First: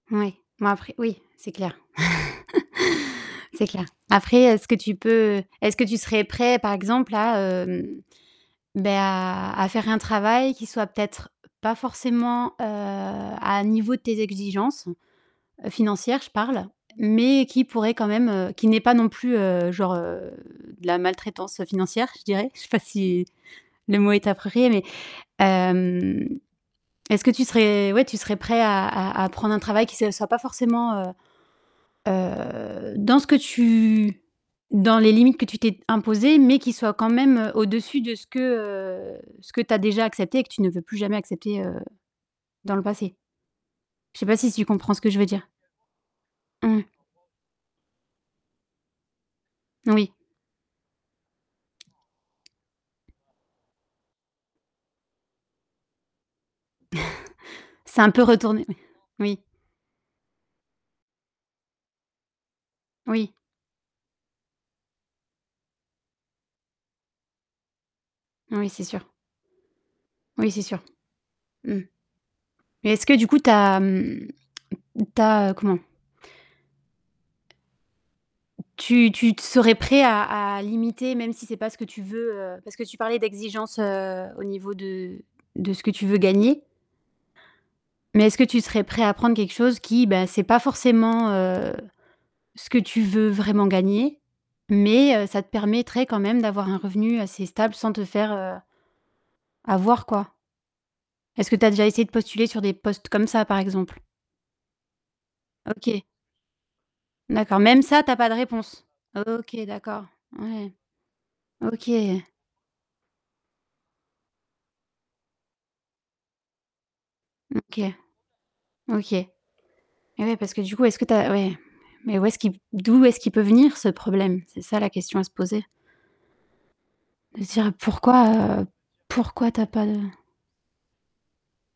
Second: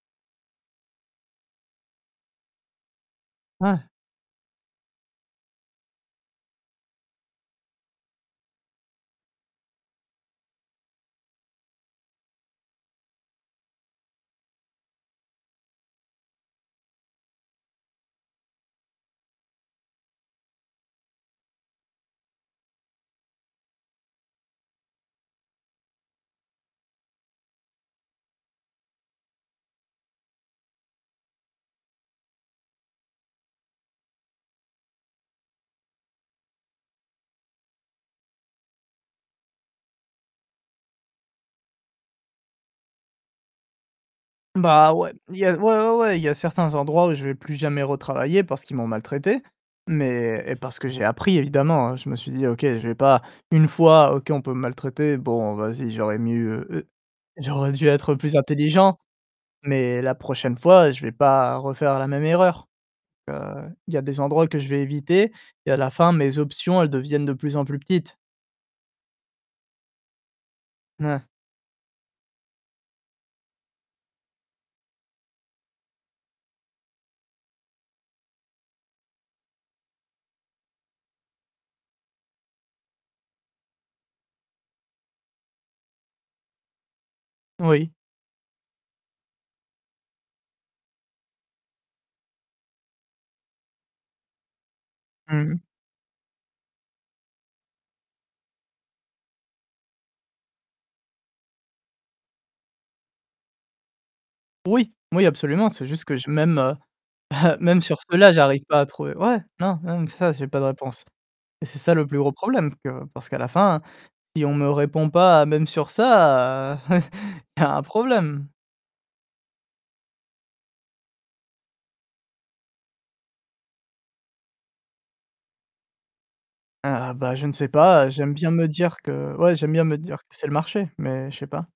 Oui mais après oui, c'est clair c'est Ouais. clair. Après, est-ce que tu peux, est-ce que tu serais prêt, par exemple, à hem, ben à à faire un travail qui soit peut-être pas forcément, heu, à un niveau de tes exigences- financières, je parle- mais qui pourrait quand même qui n'est pas non plus, heu, genre, heu, de la maltraitance financière, je dirais. Je sais pas si le mot est approprié, mais, hem, est-ce que tu serais, ouais, tu serais prêt à à prendre un travail qui soit pas forcément, heu, heu, dans ce que tu dans les limites que tu t'es imposées, mais qui soit quand même au-dessus de ce que ce que tu as déjà accepté et que tu veux plus jamais accepter, heu, dans le passé? Je sais pas si tu comprends Bah, ce que ouais, je veux il y dire. a ouais, ouais, ouais, il y a certains Mmh. endroits où je vais plus jamais retravailler parce qu'ils m'ont maltraité, Oui. mais et parce que j'ai appris évidemment, je me suis dit: «OK, je vais pas 1 fois OK on peut maltraiter, bon vas-y j'aurais mieux, heu heu, j'aurais dû C'est un être peu plus retourné intelligent, Oui. mais la prochaine fois je vais pas refaire la même erreur». Oui. Heu, il y a des endroits que je vais éviter et à la fin mes options, elles deviennent de plus en plus petites. Oui, c'est sûr. Oui, c'est sûr. Mouais. Mmh. Mais est-ce que du coup, tu as, mmh, tu as comment? Tu tu t serais prêt à à limiter, même si c'est pas ce que tu veux? Parce que tu parlais d'exigence, heu, au niveau de de ce que tu veux gagner Oui. mais est-ce que tu serais prêt à prendre quelque chose qui, ben, ce n'est pas forcément, heu, ce que tu veux vraiment gagner, mais, heu, ça te Mmh. permettrait quand même d'avoir un revenu assez stable sans te faire, heu, avoir, quoi? Est-ce que tu as déjà essayé de postuler sur des postes comme ça, par exemple? Oui! Oui absolument, c'est juste OK. que je même, bah, D'accord, même même sur ça, tu as pas ceux-là de j'arrive pas réponse. à trouver ouais OK, non, non d'accord. même ça j'ai pas de Ouais. réponse. Et c'est OK. ça le plus gros problème parce que parce qu'à la fin, si on me répond pas même sur ça, il y un OK. problème. OK. Eh oui, parce que du coup, est-ce que tu as ouais, mais où est-ce qui d'où est-ce qu'il peut venir ce problème? C'est ça la question à se poser. Ah bah De je ne se sais dire: pas, j'aime «Pourquoi, bien me heu, dire que, pourquoi ouais, tu as j'aime bien pas me de» dire que c'est le marché, mais je sais pas.